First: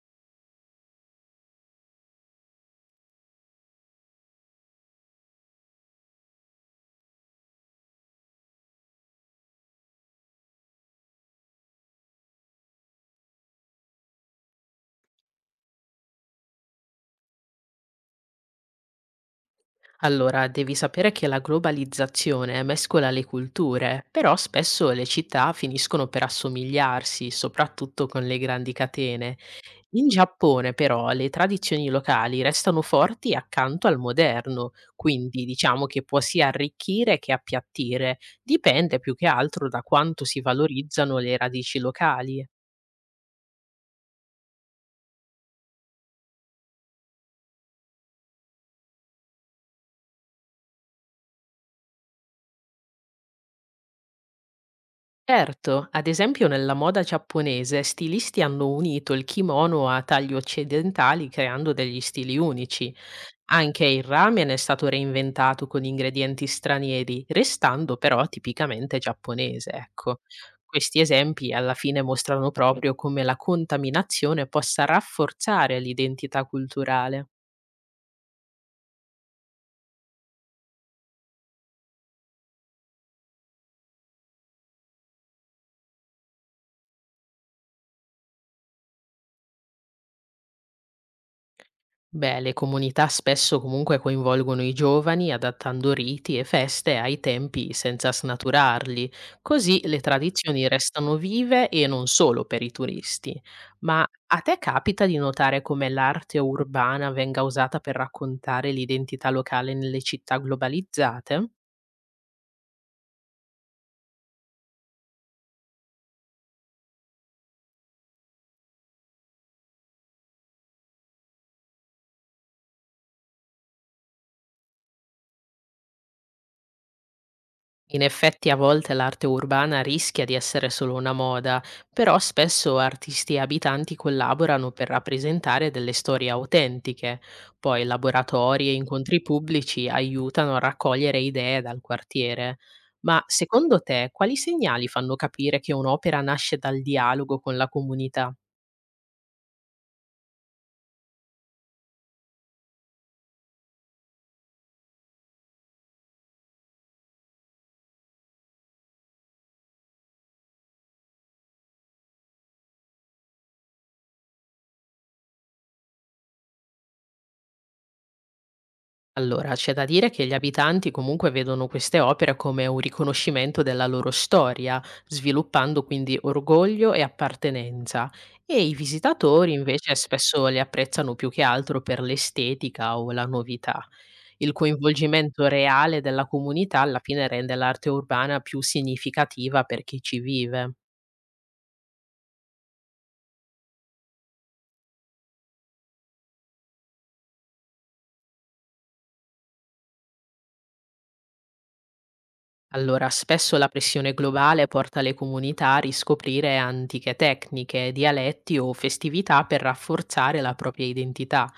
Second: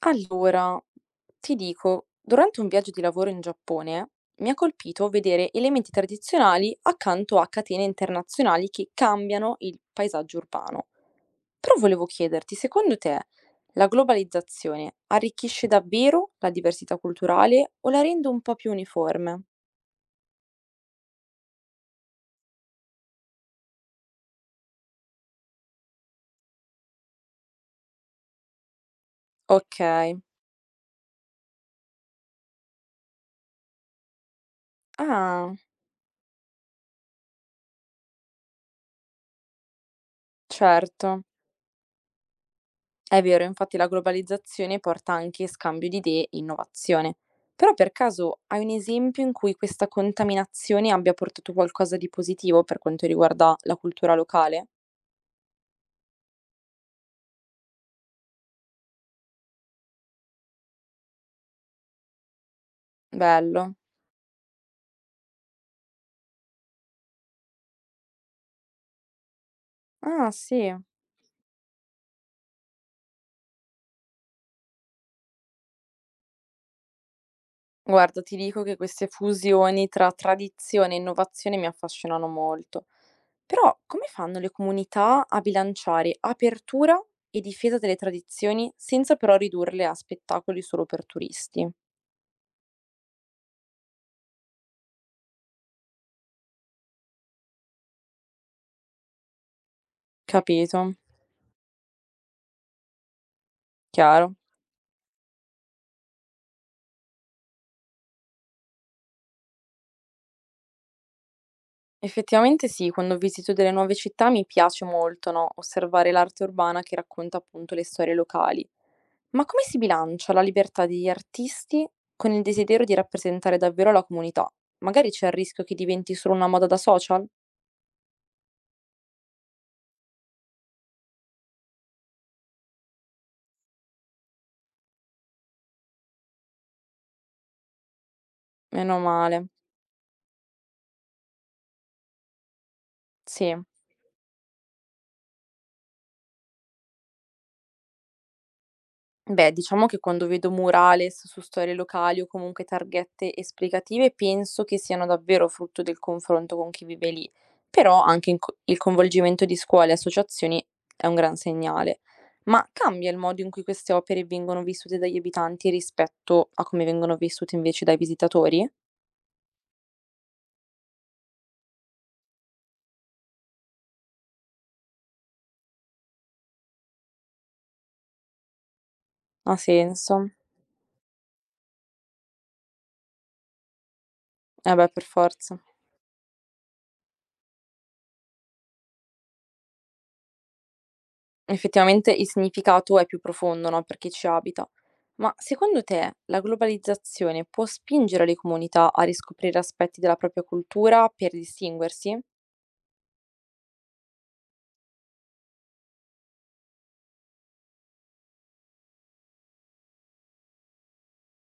Allora, ti dico, durante un viaggio di lavoro in Giappone mi ha colpito vedere elementi tradizionali accanto a catene internazionali che cambiano il paesaggio urbano. Però volevo chiederti, secondo te la globalizzazione arricchisce davvero la diversità culturale o la rende un po' più uniforme? Allora, devi sapere che la globalizzazione mescola le culture, però spesso le città finiscono per assomigliarsi, soprattutto con le grandi catene. Ok, In Giappone, però, le tradizioni locali restano forti accanto al moderno, quindi ah, diciamo che può sia arricchire che appiattire, dipende più che altro da quanto si valorizzano certo. le radici locali. È vero, infatti la globalizzazione porta anche scambio di idee e innovazione. Però per caso hai un esempio in cui questa contaminazione abbia portato qualcosa di positivo per quanto riguarda la cultura locale? Certo, ad esempio nella moda giapponese stilisti hanno unito il kimono a tagli occidentali creando degli stili unici. Bello. Anche il ramen è stato reinventato con ingredienti stranieri, restando però tipicamente giapponese, ecco. Ah, sì. Questi esempi alla fine mostrano proprio come la contaminazione possa rafforzare l'identità culturale. Guarda, ti dico che queste fusioni tra tradizione e innovazione mi affascinano molto. Però come fanno le comunità a bilanciare apertura e difesa delle tradizioni senza però ridurle a spettacoli solo per turisti? Beh, le comunità spesso comunque coinvolgono i giovani adattando riti e feste ai tempi senza snaturarli, così le tradizioni Capito? restano vive e non solo per i turisti. Ma Chiaro. a te capita di notare come l'arte urbana venga usata per raccontare l'identità locale nelle città globalizzate? Effettivamente sì, quando visito delle nuove città mi piace molto, no, osservare l'arte urbana che racconta appunto le storie locali. Ma come si bilancia la libertà degli artisti con il desiderio di rappresentare davvero la comunità? Magari c'è il rischio che diventi solo una moda da social? In effetti a volte l'arte urbana rischia di essere solo una moda, però spesso artisti e abitanti collaborano per rappresentare delle storie autentiche. Poi laboratori e Meno incontri male. pubblici aiutano a raccogliere idee dal quartiere. Ma Sì. secondo te quali segnali fanno capire che un'opera nasce dal dialogo con la comunità? Beh, diciamo che quando vedo murales su storie locali o comunque targhette esplicative, penso che siano davvero frutto del confronto con chi vive lì, però anche il coinvolgimento di scuole e associazioni è un gran segnale. Ma cambia il modo in cui queste opere vengono vissute dagli abitanti rispetto a come vengono vissute invece dai visitatori? Allora, c'è da dire che gli abitanti comunque vedono queste opere come un riconoscimento della loro storia, sviluppando quindi orgoglio e appartenenza, e i visitatori Ha invece senso? spesso le apprezzano più che altro per l'estetica o la novità. Il Eh beh, per coinvolgimento forza. reale della comunità alla fine rende l'arte urbana più significativa per chi ci vive. Effettivamente il significato è più profondo, no, per chi ci abita. Ma secondo te la globalizzazione può spingere le comunità a riscoprire aspetti della propria cultura per distinguersi? Allora, spesso la pressione globale porta le comunità a riscoprire antiche tecniche, dialetti o festività per rafforzare la propria identità.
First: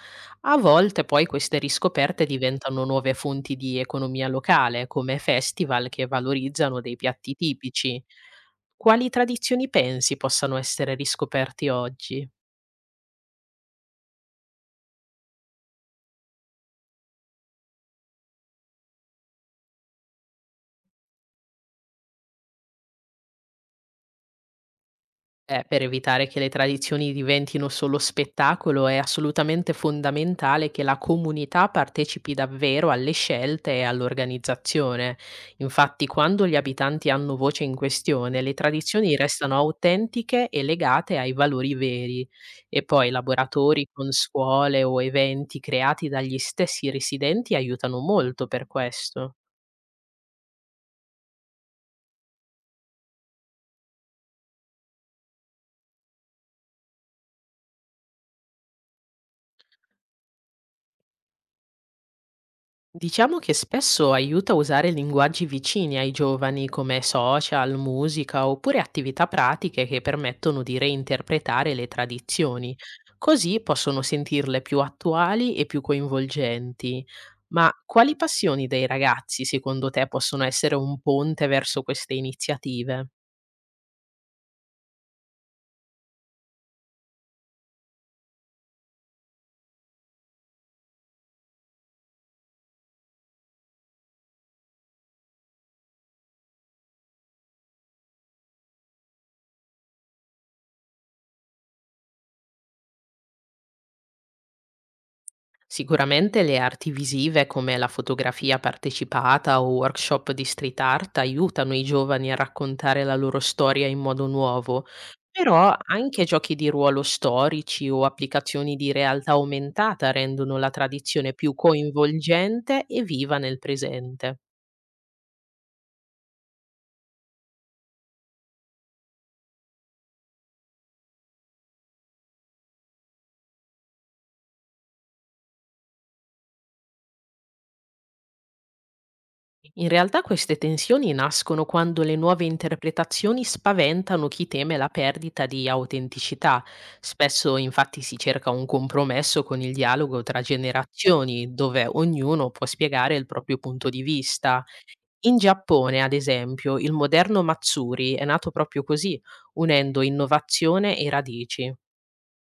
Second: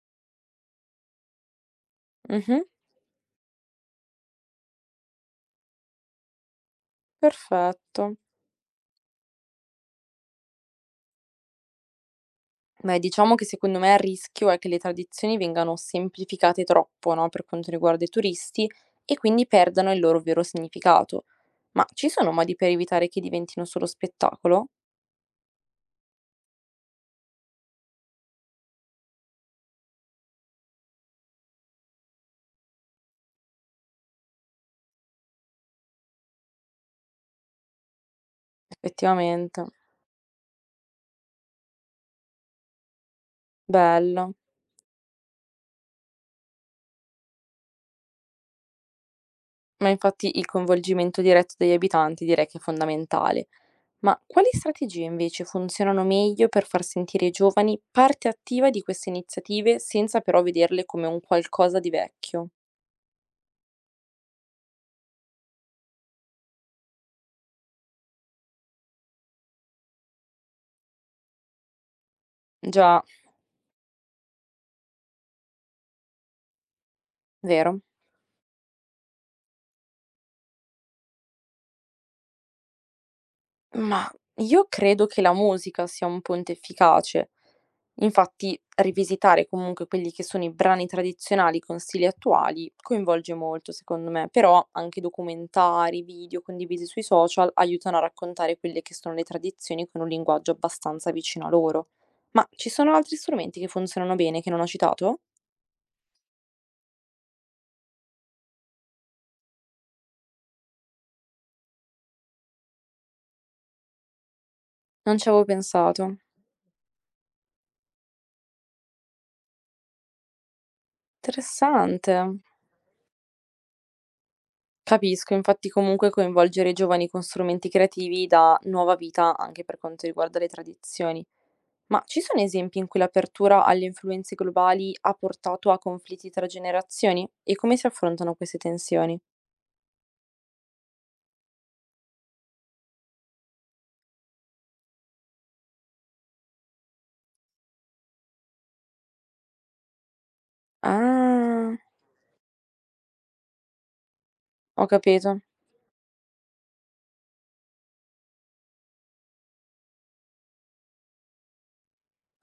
A volte poi queste riscoperte Mh-mh, diventano nuove fonti di economia locale, come festival che valorizzano dei piatti tipici. perfetto. Quali tradizioni pensi possano essere riscoperti oggi? Beh, diciamo che secondo me il rischio è che le tradizioni vengano semplificate troppo, no, per quanto riguarda i turisti e quindi perdano il loro vero significato. Ma ci sono modi per evitare che diventino solo spettacolo? Per evitare che le tradizioni diventino solo spettacolo è assolutamente fondamentale che la comunità partecipi davvero alle scelte e all'organizzazione. Infatti, quando gli abitanti hanno voce in questione, le tradizioni restano Effettivamente. autentiche e legate ai valori veri. E poi laboratori con Bello. scuole o eventi creati dagli stessi residenti aiutano molto per questo. Ma infatti il coinvolgimento diretto degli abitanti direi che è fondamentale. Ma quali strategie invece funzionano meglio per far sentire i giovani parte attiva di queste iniziative senza però vederle come un qualcosa di vecchio? Diciamo che spesso aiuta a usare linguaggi vicini ai giovani come social, musica oppure attività pratiche che permettono di reinterpretare le tradizioni, Già, così possono sentirle più attuali e più coinvolgenti. Ma vero? quali passioni dei ragazzi secondo te possono essere un ponte verso queste iniziative? Mah, io credo che la musica sia un ponte efficace. Infatti, rivisitare comunque quelli che sono i brani tradizionali con stili attuali coinvolge molto, secondo me, però anche documentari, video condivisi sui social aiutano a raccontare quelle che sono le tradizioni con un linguaggio abbastanza vicino a loro. Ma ci sono altri strumenti che funzionano bene che non ho citato? Sicuramente le arti visive come la fotografia partecipata o workshop di street art aiutano i giovani a raccontare la loro storia in modo nuovo, Non ci avevo però pensato. anche giochi di ruolo storici o applicazioni di realtà aumentata rendono la tradizione più Interessante. coinvolgente e viva nel presente. Capisco, infatti comunque coinvolgere i giovani con strumenti creativi dà nuova vita anche per quanto riguarda le tradizioni. Ma ci sono esempi in cui l'apertura alle influenze globali ha portato a conflitti tra generazioni? E come si affrontano queste tensioni? In realtà queste tensioni nascono quando le nuove interpretazioni spaventano chi teme la perdita di autenticità. Spesso infatti si cerca un compromesso con il dialogo tra generazioni, Ah, dove ognuno può spiegare il proprio punto di vista. ho In capito. Giappone, ad esempio, il moderno Matsuri è nato proprio così, unendo innovazione e radici.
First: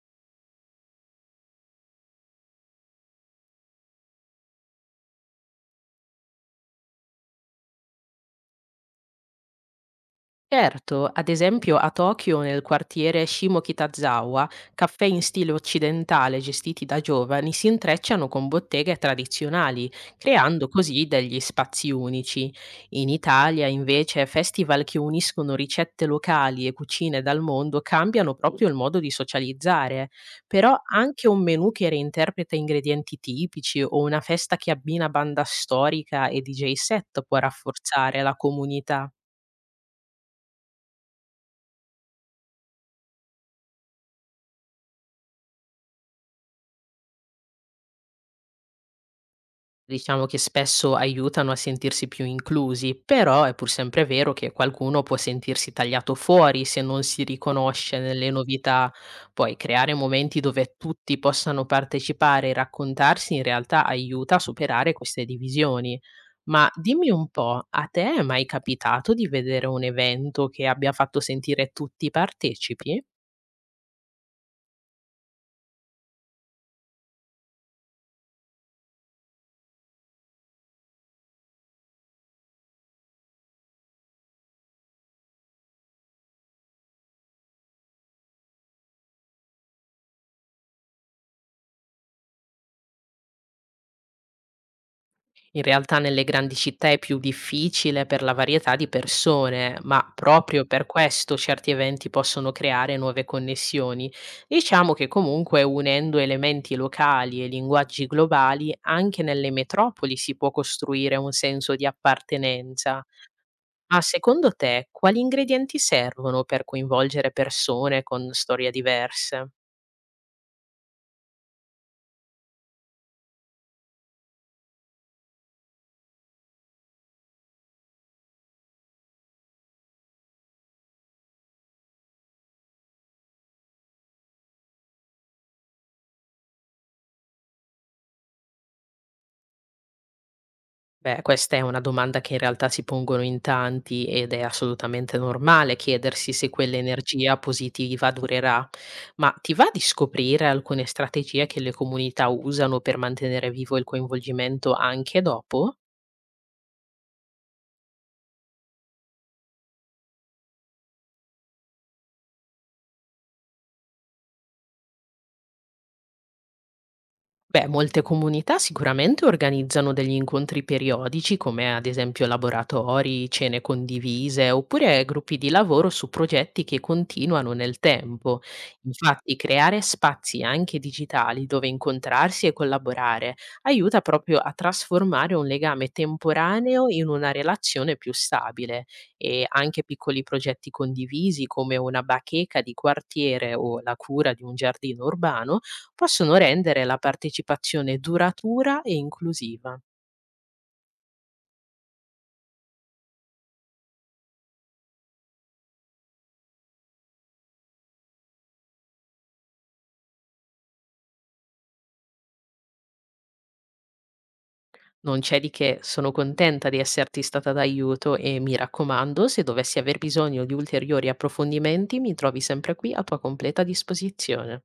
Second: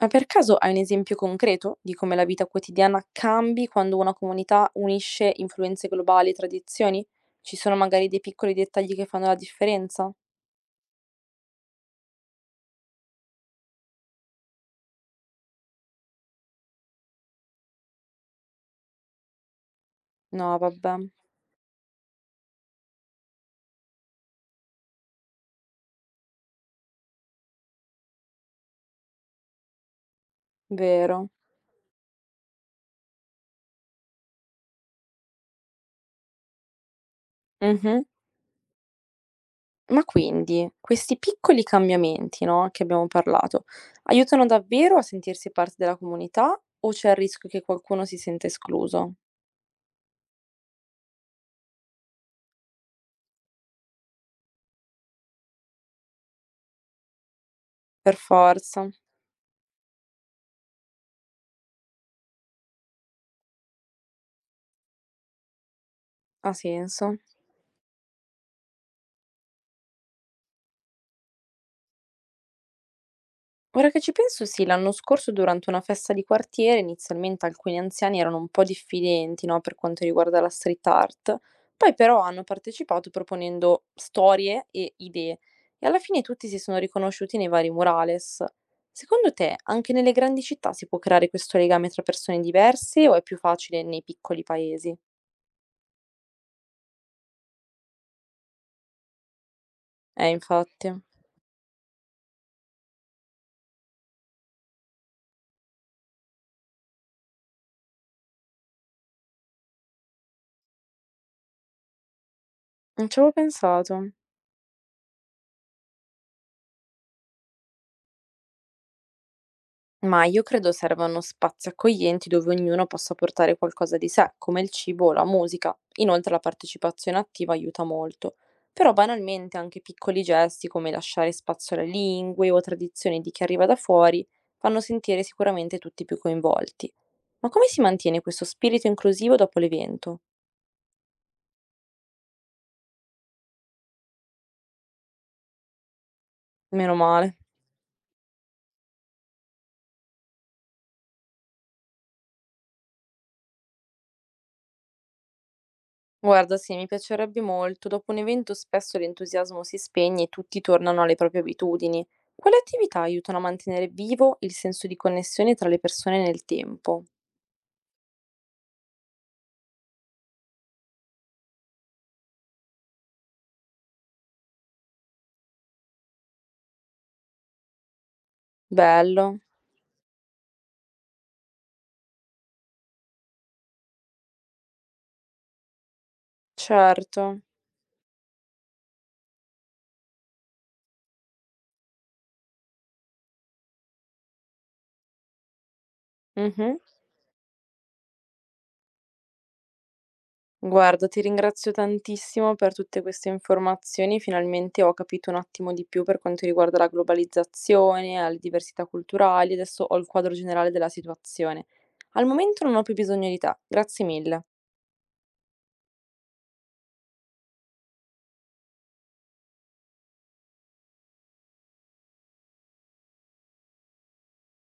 Ma per caso hai un esempio concreto di come la vita quotidiana cambi quando una comunità unisce influenze globali e tradizioni? Ci sono magari dei piccoli dettagli che fanno la differenza? Certo, ad esempio a Tokyo, nel quartiere Shimokitazawa, caffè in stile occidentale gestiti da giovani si intrecciano con botteghe tradizionali, No, creando vabbè, così degli spazi unici. In Italia, invece, festival che uniscono ricette locali e cucine dal mondo cambiano proprio il modo di socializzare. Però anche vero. un menù che reinterpreta ingredienti tipici o una festa che abbina banda storica e DJ set può Mhm. rafforzare la comunità. Ma quindi questi piccoli cambiamenti, no, che abbiamo parlato, aiutano davvero a sentirsi parte della comunità o c'è il rischio che qualcuno si senta escluso? Diciamo che spesso aiutano a sentirsi più inclusi, però è pur sempre vero che qualcuno può sentirsi tagliato fuori se non si riconosce Per nelle forza, novità. Poi creare momenti dove tutti possano partecipare e raccontarsi in realtà aiuta a superare queste divisioni. ha Ma dimmi senso. un po', a te è mai capitato di vedere un evento che abbia fatto sentire tutti partecipi? Ora che ci penso sì, l'anno scorso durante una festa di quartiere inizialmente alcuni anziani erano un po' diffidenti, no, per quanto riguarda la street art, poi però hanno partecipato proponendo storie e idee e alla fine tutti si sono riconosciuti nei vari murales. Secondo te anche nelle grandi città si può creare questo legame tra persone diverse o è più facile nei piccoli paesi? In realtà nelle grandi città è più difficile per la varietà di persone, ma proprio per Infatti, questo certi eventi possono creare nuove connessioni. Diciamo che comunque unendo elementi locali e linguaggi globali, anche nelle metropoli si può costruire un senso di appartenenza. non ci avevo Ma pensato. secondo te quali ingredienti servono per coinvolgere persone con storie diverse? Ma io credo servano spazi accoglienti dove ognuno possa portare qualcosa di sé, come il cibo o la musica. Inoltre la partecipazione attiva aiuta molto. Però banalmente anche piccoli gesti come lasciare spazio alle lingue o tradizioni di chi arriva da fuori fanno sentire sicuramente tutti più coinvolti. Ma come si mantiene questo spirito inclusivo dopo l'evento? Beh, questa è una domanda che in realtà si pongono in tanti ed è assolutamente normale chiedersi se Meno quell'energia male. positiva durerà. Ma ti va di scoprire alcune strategie che le comunità usano per mantenere vivo il coinvolgimento anche dopo? Guarda, sì, mi piacerebbe molto. Dopo un evento spesso l'entusiasmo si spegne e tutti tornano alle proprie abitudini. Quali attività aiutano a mantenere vivo il senso di connessione tra le persone nel tempo? Beh, molte comunità sicuramente organizzano degli incontri periodici, come ad esempio laboratori, cene condivise, oppure gruppi di lavoro su progetti che continuano nel tempo. Infatti, Bello, creare spazi anche digitali dove incontrarsi e collaborare aiuta proprio a trasformare un legame temporaneo in una certo. relazione più stabile e anche piccoli progetti condivisi come una bacheca di quartiere o la cura di un giardino urbano possono Mhm. rendere la partecipazione duratura e inclusiva. Guarda, ti ringrazio tantissimo per tutte queste informazioni. Finalmente ho capito un attimo di più per quanto riguarda la globalizzazione, le diversità culturali. Adesso ho il quadro generale della situazione. Al momento non ho più bisogno di te. Grazie mille. Non c'è di che, sono contenta di esserti stata d'aiuto e mi raccomando, se dovessi aver bisogno di ulteriori approfondimenti, mi trovi sempre qui a tua completa disposizione.